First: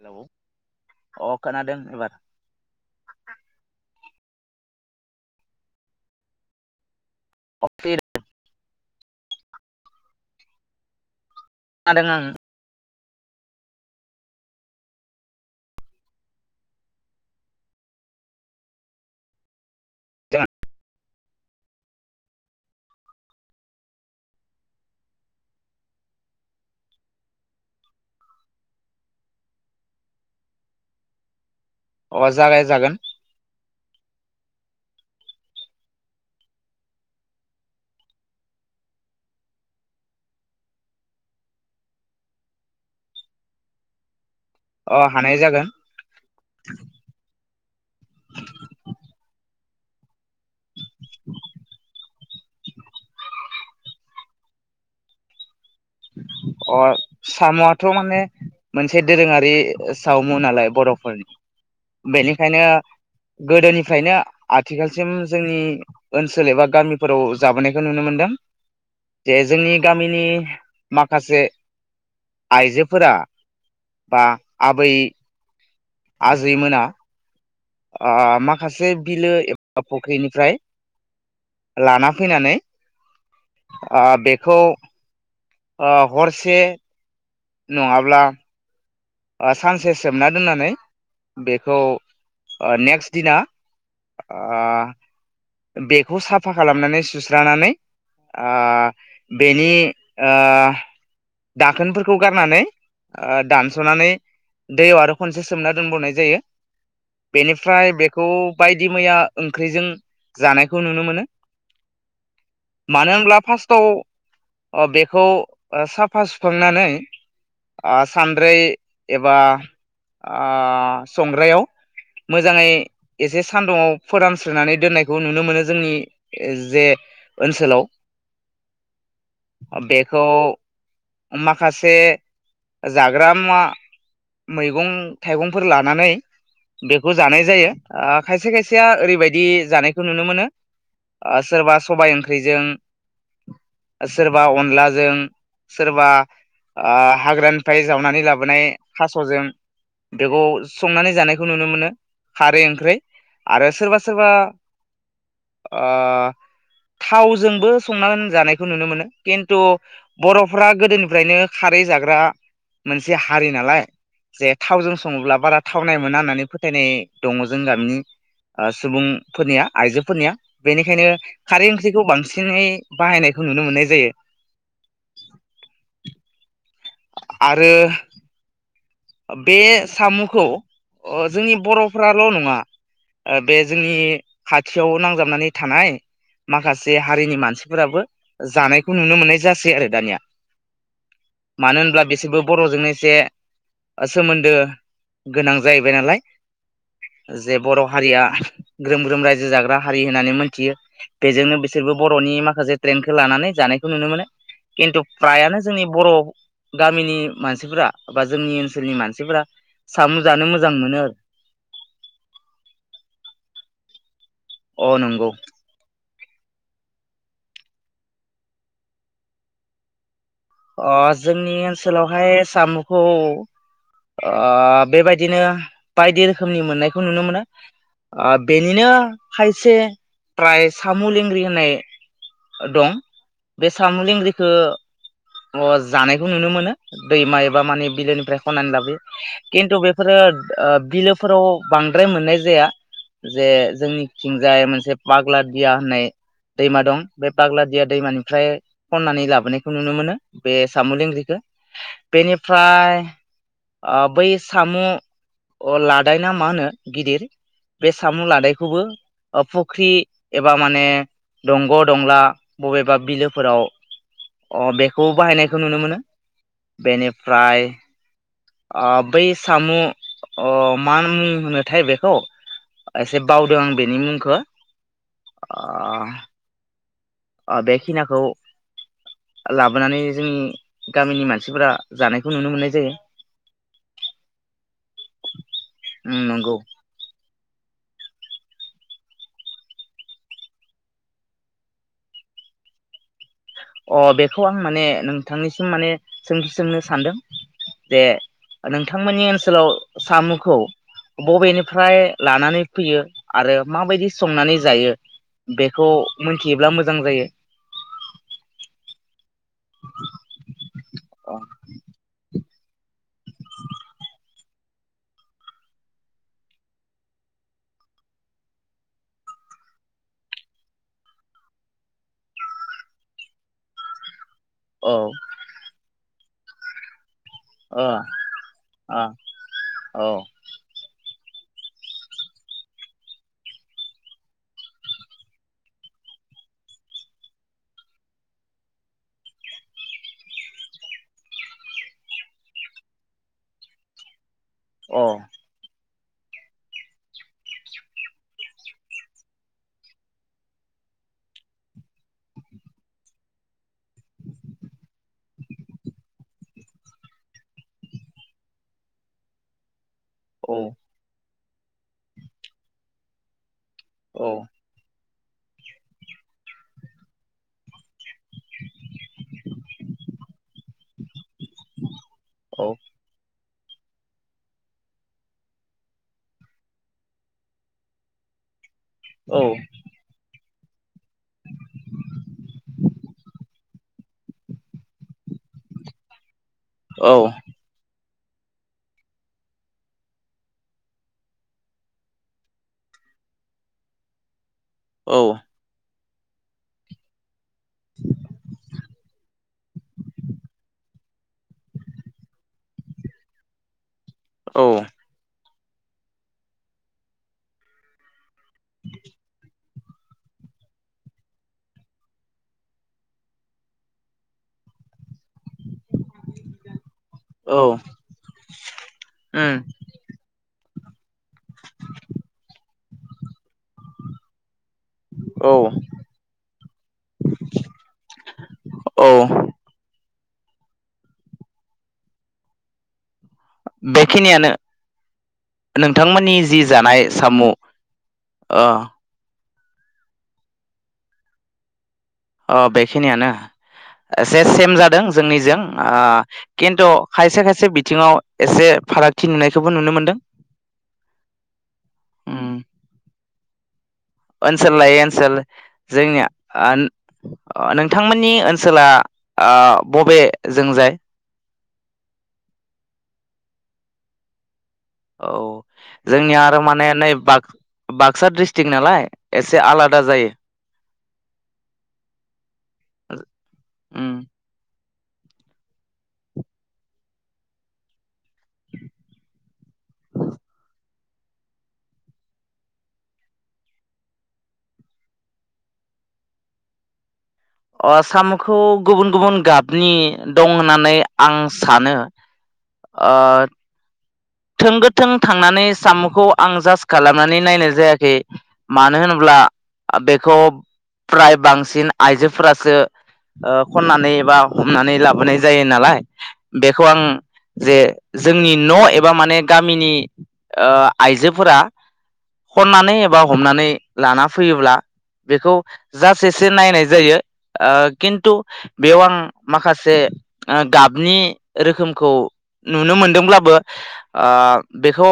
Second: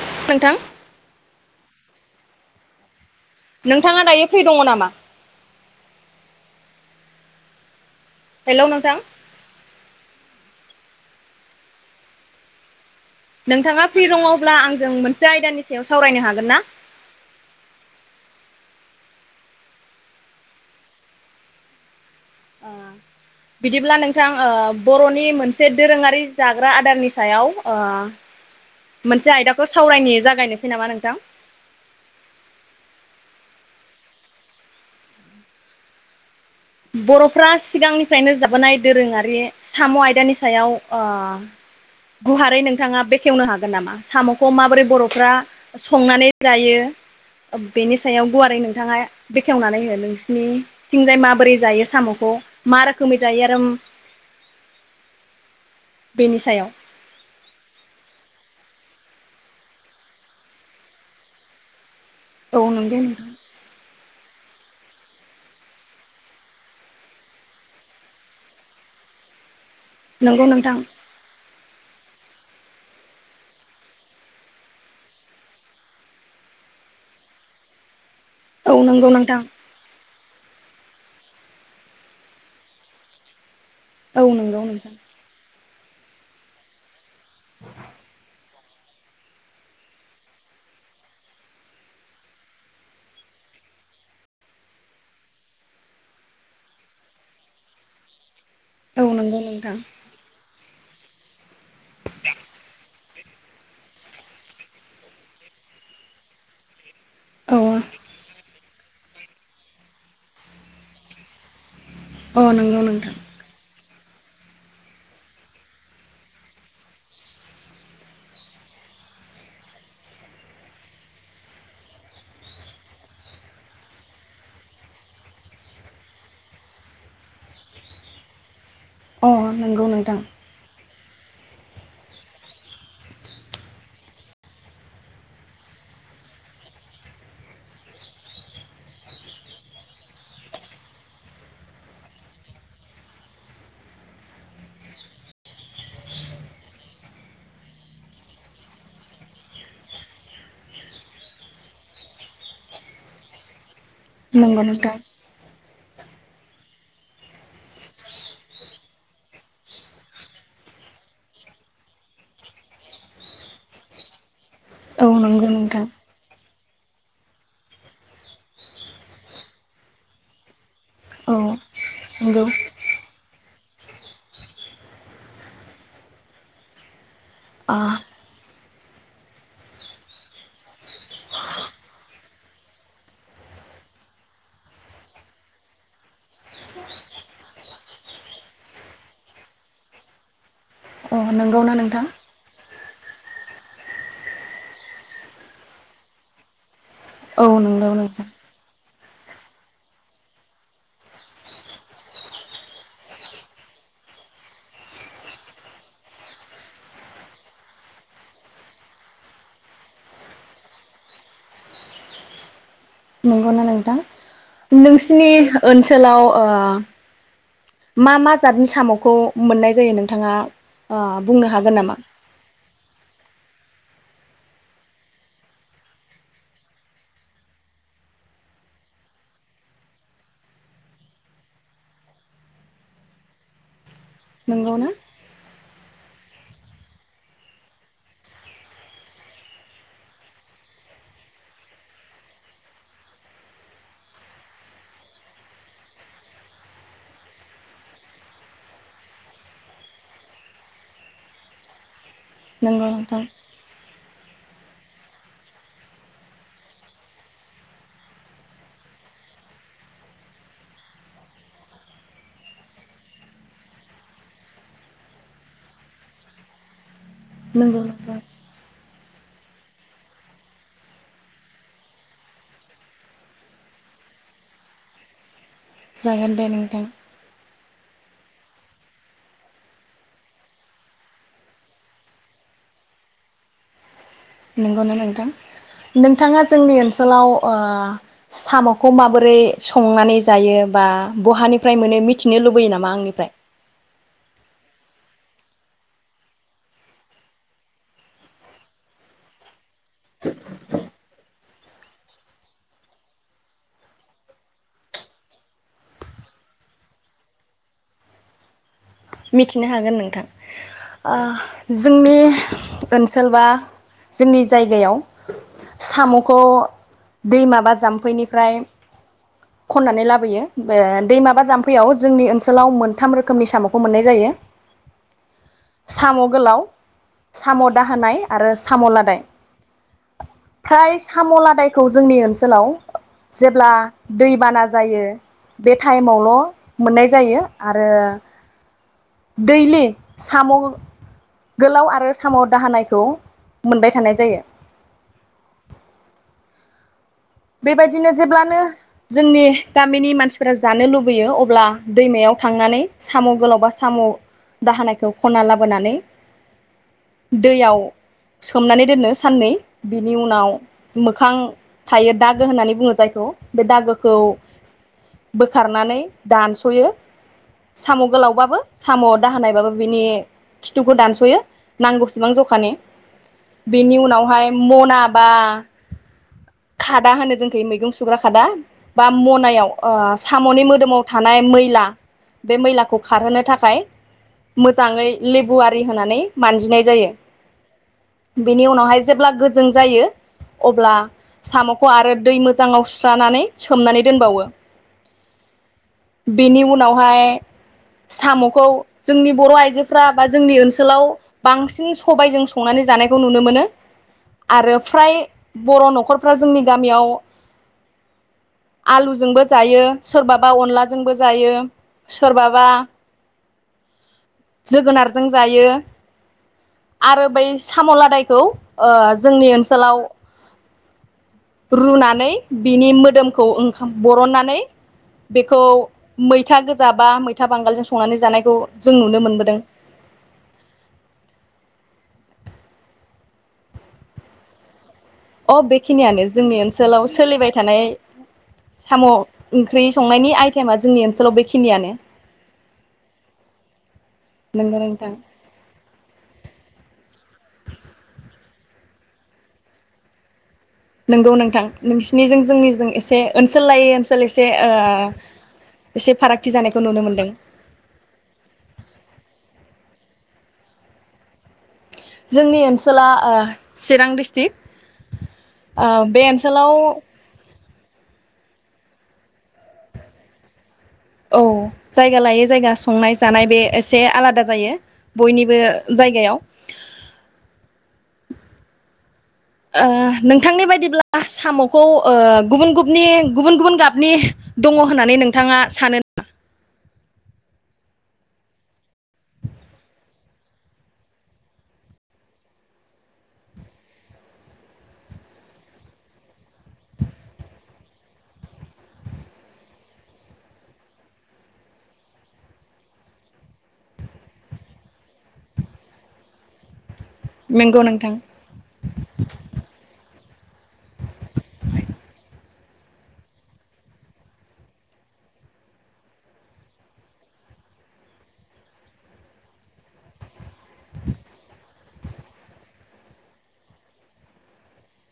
Hello नोंथां अ खोनादों एबार नोंथाङा दायो फ्रि दङ नामा? अ फिर हेलौ नोंथां आदों आं नोंथाङा फ्रि दङब्ला आंजों मोनसे आयदानि सायाव सावरायनो हागोन ना? अ बिदिब्ला नोंथां अ बर'नि मोनसे दोरोङारि जाग्रा आदारनि सायाव अ मोनसे आयदाखौ सावरायने जागायनोसै नामा नोंथां? अ जागाय जागोन बर'फ्रा सिगांनिफ्रायनो जाबोनाय दोरोङारि साम' आयदानि सायाव अ गुहा खौ माबोरै अ बर'फ्रा हानाय जागोन संनानै जायो बेनि सायाव गुवारै नोंथाङा बे खेवनानै हो नोंसिनि थिंजाय माबोरै जायो साम'खौ मा रोखोमै जायो आरो [inaudible] बेनि सायाव अ साम'आथ' माने मोनसे दोरोङारि सावमु नालाय बर'फोरनि। बेनिखायनो औ नंगौ नोंथां गोदोनिफ्रायनो आथिखालसिम जोंनि ओनसोल एबा गामिफोराव जाबोनायखौ नुनो मोनदों जे जोंनि गामिनि नंगौ नोंथां जे आइजोफोरा बा आबै आजैमोना ओ औ माखासे नंगौ बिलो नोंथां एबा फुख्रिनिफ्राय लाना फैनानै ओ औ नंगौ बेखौ नोंथां ओ हरसे नङाब्ला ओ सानसे सोमना दोननानै बेखौ आ नेक्स्ट दिना ओ बेखौ साफा खालामनानै सुस्रानानै आ औ नंगौ बेनि नोंथां आ दाखोनफोरखौ गारनानै ओ दानस'नानै दैयाव आरो खनसे सोमना दोनबावनाय जायो औ बेनिफ्राय बेखौ बायदि मैया ओंख्रिजों जानायखौ नुनो मोनो अ नंगौ मानो नोंथां होनब्ला फार्स्टआव औ आ बेखौ आ साफा सुखांनानै आ सानद्रै एबा आ संग्रायाव मोजाङै एसे सान्दुङाव फोरानस्रोनानै दोननाय औ नुनो मोनो जोंनि जे ओनसोलाव अ नंगौ नोंथां बेखौ माखासे जाग्रा मुवा मैगं थाइगंफोर लानानै बेखौ जानाय जायो आ खायसे खायसेया ओरैबायदि जानाय खो नुनो मोनो ओ सोरबा सबाय ओंख्रिजों, सोरबा अनलाजों, सोरबा आ हाग्रानिफ्राय जावनानै लाबोनाय थास'जों बेखौ संनानै जानायखौ नुनो मोनो खारै ओंख्रै आरो सोरबा सोरबा नंगौ नोंथां ओ थावजोंबो संनानै जानायखौ नुनो मोनो खिन्थु बर'फ्रा गोदोनिफ्रायनो खारै जाग्रा मोनसे हारि नालाय जे थावजों औ सङोब्ला नंगौ बारा नोंथां थावनाय मोना होननानै फोथायनाय दङ जों गामिनि ओ सुबुंफोरनिया आइजोफोरनिया बेनिखायनो औ खारै ओं जिखौ नंगौ बांसिनै बाहायनाय नुनो मोननाय जायो। आरो अ बे साम'खौ ओ जोंनि बर'फ्राल' नङा ओ बे जोंनि खाथियाव नांजाबनानै थानाय माखासे हारिनि मानसिफोराबो जानायखौ नुनो मोननाय जासै आरो दानिया अ नंगौना मानो होनब्ला नोंथां बिसोरबो बर'जोंनो जे ओ सोमोन्दो गोनां जाहैबाय नालाय औ जे बर' नंगौ हारिया नोंथां ग्रोम ग्रोम रायजो जाग्रा हारि होननानै मोनथियो बेजोंनो बिसोरबो बर'नि माखासे ट्रेन्डखौ लानानै जानायखौ नुनो मोनो। खिन्थु फ्रायानो जोंनि बर' गामिनि मानसिफोरा बा जोंनि ओन सोलनि मानसिफोरा सामु जानो मोजां मोनो ‌। नंगौ ना नोंथां? नोंसिनि नंगौ ओनसोलाव अ मा मा जादनि साम'खौ मोननाय जायो नों अ जोंनि ओनसोलावहाय सामुखौ ओ बेबायदिनो बायदि रोखोमनि मोननायखौ नुनो मोनो। ओ बेनिनो खायसे प्राय सामु लेंग्रि होननाय दं, बे साम' लेंग्रिखो नंगौ ना अ जानायखौ नुनो मोनो। दैमा एबा माने बिलोनिफ्राय खननानै लाबोयो, खिन्थु बेफोरो बिलोफोराव बांद्राय मोननाय जाया। जे जोंनि थिंजाय मोनसे पाग्लादिया होननाय दैमा दं। बे पाग्लादिया दैमानिफ्राय खननानै लाबोनायखौ नुनो मोनो। बे साम' लेंग्रिखो नंगौ बेनिफ्राय नोंथां अ बै साम' लादाय ना मा होनो गिदिर, बे साम' लादायखौबो फुख्रि एबा माने दंग' दंला बबेबा बिलोफोराव बे खौ बाहायनायखौ नुनो मोनो बेनि फ्राय नंगौ नोंथां आब बै साम' मा अ मा मुं होनोथाय बेखौ, एसे बावदों आं बेनि मुंखौ जागोन दे नोंथां। बेखिनाखौ लाबोनानै जोंनि गामिनि मानसिफोरा जानायखौ नुनो मोननाय जायो। नंगौना नोंथां? उम नोंथाङा नंगौ जोंनि ओनसोलाव ओ साम'खौ माबोरै संनानै जायो बा बहानिफ्राय मोनो मिथिनो लुबैयो नामा आंनिफ्राय? अ बेखौ आं माने नोंथांनिसिम माने सोंथि सोंनो सानदों जे नोंथांमोननि ओनसोलाव साम'खौ बबेनि फ्राय लानानै फैयो आरो माबायदि संनानै जायो बेखौ मिथियोब्ला मोजां जायो। मिथिनो हागोन नोंथां आ औ जोंनि ओनसोल बा जोंनि जायगायाव साम'खौ दैमाबा जाम्फैनिफ्राय खननानै लाबोयो दैमा बा जाम्फैयाव जोंनि ओनसोलाव मोनथाम रोखोमनि साम' खौ मोननाय जायो। औ। साम' गोलाव साम' ओ दाहोनाय आरो साम' लादाय। ओ औ फ्राय साम' लादायखौ जोंनि ओनसोलाव जेब्ला दैबाना जायो बे टाइम आवल' मोननाय जायो आरो दैलि साम' गोलाव आरो साम' दाहोनायखौ मोनबाय थानाय जायो। अ बेबायदिनो जेब्लानो जोंनि गामिनि मानसि फोरा जानो लुबैयो अब्ला दैमायाव थांनानै साम' गोलाव बा साम' दाहानायखौ खनना लाबोनानै दैयाव सोमनानै दोनो साननै। बिनि उनाव औ मोखां थायो दागो होननानै बुङो जायखौ। बे दागोखौ औ बोखार नानै दानस'यो। साम' गोलाव बाबो साम' दाहोनाय बाबो बिनि खिथुखौ दानस'यो। नांगौ सेबां औ जखानि। बेनि उनाव हाय मना बा खादा होनो जोंखै मैगं सुग्रा खादा बा मनायाव ओ साम'नि मोदोमाव थानाय मैला, बे मैलाखौ खार होनो थाखाय मोजाङै लेबु आरि होनानै मानजिनाय औ जायो। बेनि उनाव हाय जेब्ला गोजों जायो अब्ला साम'खौ आरो दै मोजाङाव सुस्रानानै सोमनानै दोनबावो। औ। बेनि उनाव हाय साम'खौ जोंनि बर' आइजोफ्रा बा जोंनि ओनसोलाव बांसिन सबायजों संनानै जानायखौ नुनो मोनो। औ आरो फ्राय बर' न'खर फ्रा जोंनि गामियाव आलु जोंबो जायो सोरबाबा अनला जोंबो जायो सोरबाबा जोगोनारजों जायो। आरो बै औ साम' लादायखौ ओ जोंनि उम ओनसोलाव रुनानै बिनि मोदोमखौ ओं बरननानै औ बेखौ मैथा गोजा बा मैथा बांगालजों संनानै जानायखौ जों औ नुनो मोनबोदों। बे खिनियानो। अ बे खिनियानो जोंनि ओनसोलाव साम' ओ सोलिबाय थानाय ओ साम' ओंख्रि संनायनि आइटेमा जोंनि ओनसोलाव बेखिनियानो। अ बेखिनियानो एसे सेम नंगौ जादों नोंथां जोंनि जों ओ खिन्थु खायसे खायसे बिथिङाव एसे फारागथि नुनाय खौबो नुनो मोनदों। नोंगौ नोंथां नोंसिनिजों उम जोंनिजों एसे ओनसोल लायै ओसोल ओनसोल लायै ओनसोल जोंनिया फारागथि जानायखौ आन नुनो मोनदों आन नोंथांमोननि ओनसोला। बबे जोंजाय जोंनि ओनसोला ओ चिरां डिस्ट्रिक्ट औ ओ बे जोंनिया आरो ओनसोलाव माने नै बा बाक्सा डिस्ट्रिक नालाय एसे आलादा जायो औ जायगा लायै जायगा संनाय जानाय बे एसे उम आलादा जायो बयनिबो जायगायाव [inaudible] ओ नोंथांनि बायदिब्ला साम'खौ गुबुन गुबनि गुबुन गुबुन गाबनि दङ होननानै नोंथाङा सानो नामा? आ साम'खौ गुबुन गुबुन गाबनि दं होननानै आं सानो थों गोथों थांनानै साम'खौ आं जास्ट खालामनानै नायनाय जायाखै मानो होनोब्ला बेखौ फ्राय बांसिन आइजोफोरासो ओ खननानै बा हमनानै लाबोनाय जायो नालाय बेखौ आं जे नंगौ नोंथां जोंनि न' ए माने गामिनि आ आइजोफोरा खननानै एबा हमनानै लाना फैयोब्ला बेखौ जास एसे नायनाय जायो ओ खिन्थु बेयाव आं माखासे गाबनि रोखोमखौ नुनो मोनदोंब्लाबो ओ बेखौ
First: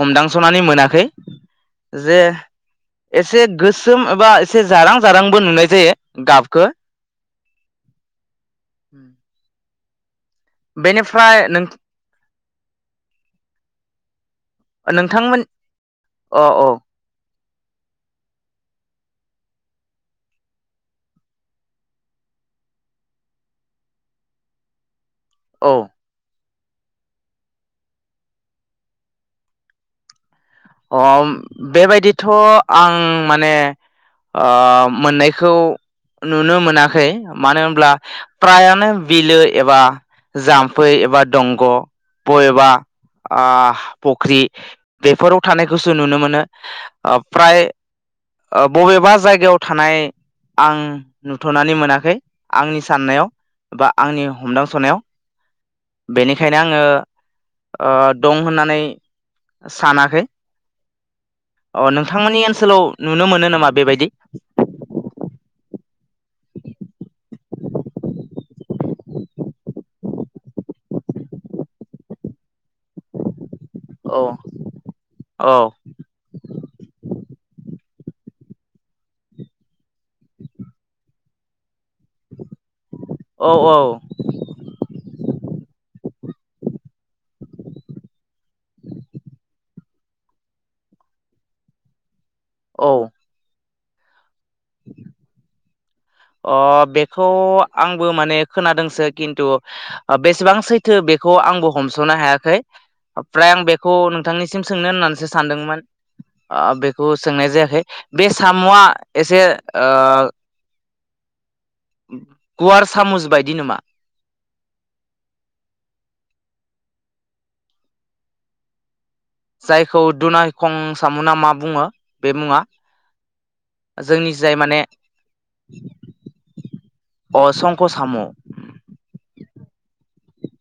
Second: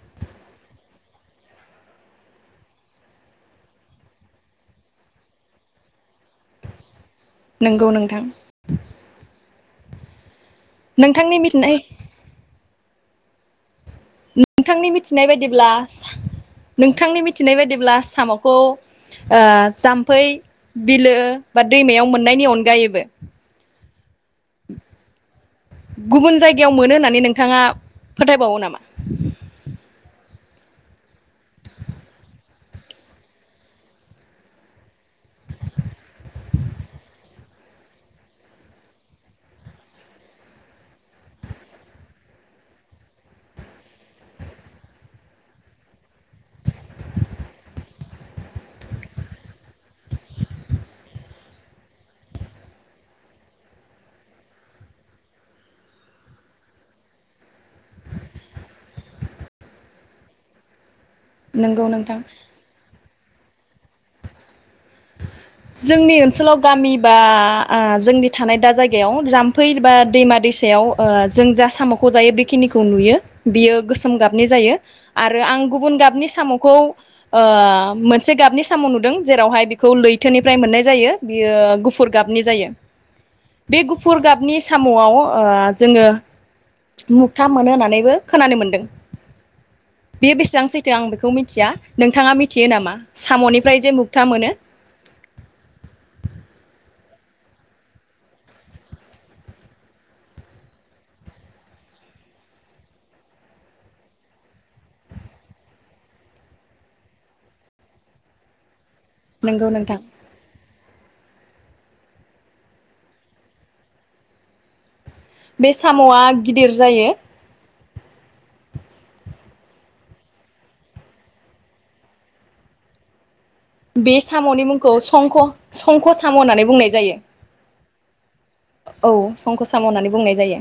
हमदांस'नानै मोनाखै जे एसे गोसोम एबा एसे जारां जारांबो नुनाय जायो गाबखो नंगौ नोंथां नोंथांनि बेनिफ्राय नों मिथिनाय नोंथांनि मिथिनाय नोंथांमोन बायदिब्ला सा अ औ नोंथांनि मिथ मिथिनाय बायदिब्ला सामखौ ओ जाम्फै बिलो बा दैमायाव मोननायनि अनगायैबो उम औ गुबुन जायग गायाव मोनो होन्नानै नोंथाङा फोथायबावो नामा? अ बेबायदिथ आं माने ओ मोननायखौ नुनो मोनाखै मानो होनब्ला फ्रायानो बिलो एबा जाम्फै एबा दंग बबेबा फुख्रि बेफोराव थानायखौसो नुनो मोनो ओ फ्राय ओ बबेबा जायगायाव थानाय आं नुथनानै मोनाखै आंनि साननायाव बा आंनि हमदांसनायाव बेनिखायनो आङो दं होननानै सानाखै। अ नंगौ नोंथां नोंथांमोननि ओनसोलाव नुनो मोनो नामा बेबायदि? जोंनि ओनसोलाव गामि बा ओ जोंनि थानाय दा जायगायाव जाम्फै बा दैमा दैसायाव जों जा सामखौ जायो बेखिनिखौ नुयो। बियो गोसोम औ गाबनि जायो आरो औ आं गुबुन गाबनि सामख खौ ओ मोनसे गाबनि साम नुदों जेरावहाय खौ लैथोनिफ्राय मोननाय जायो बियो गुफुर गाबनि जायो। औ बे औ गुफुर गाबनि सामआव ओ जोङो मुगथा मोनो होननानैबो खोनानो मोनदों। बे बेसेबां सैथो आं बेखौ मिथिया नोंथाङा मिथ थियो औ नामा सामनि ओमफ्राय जे मुगथा मोनो? [unintelligible] अ बेखौ आंबो माने खोनादोंसो खिन्थु ओ बेसेबां सैथो बेखौ आंबो हमसनो हायाखै फ्राय आं बेखौ नोंथांनिसिम सोंनो होननानैसो सानदोंमोन। ओ बेखौ सोंनाय जायाखै बे सामआ एसे नंगौ ओ नोंथां गुवार सामुस बायदि नामा? बे सामआ गिदिर जायो। जायखौ दुनायखं सामुना मा बुङो बे मुङा? बे जोंनि जाय सामनि माने मुंखौ संख संख साम होननानै बुंनाय जायो। अ संख' साम' औ। संख साम होननानै बुंनाय जायो।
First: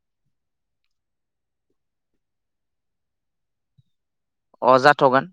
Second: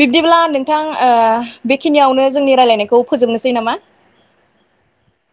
बिब्दिब्ला नोंथां ओ बेखिनियावनो जोंनि रायलायनायखौ फोजोबनोसै नामा? अ जाथगोन।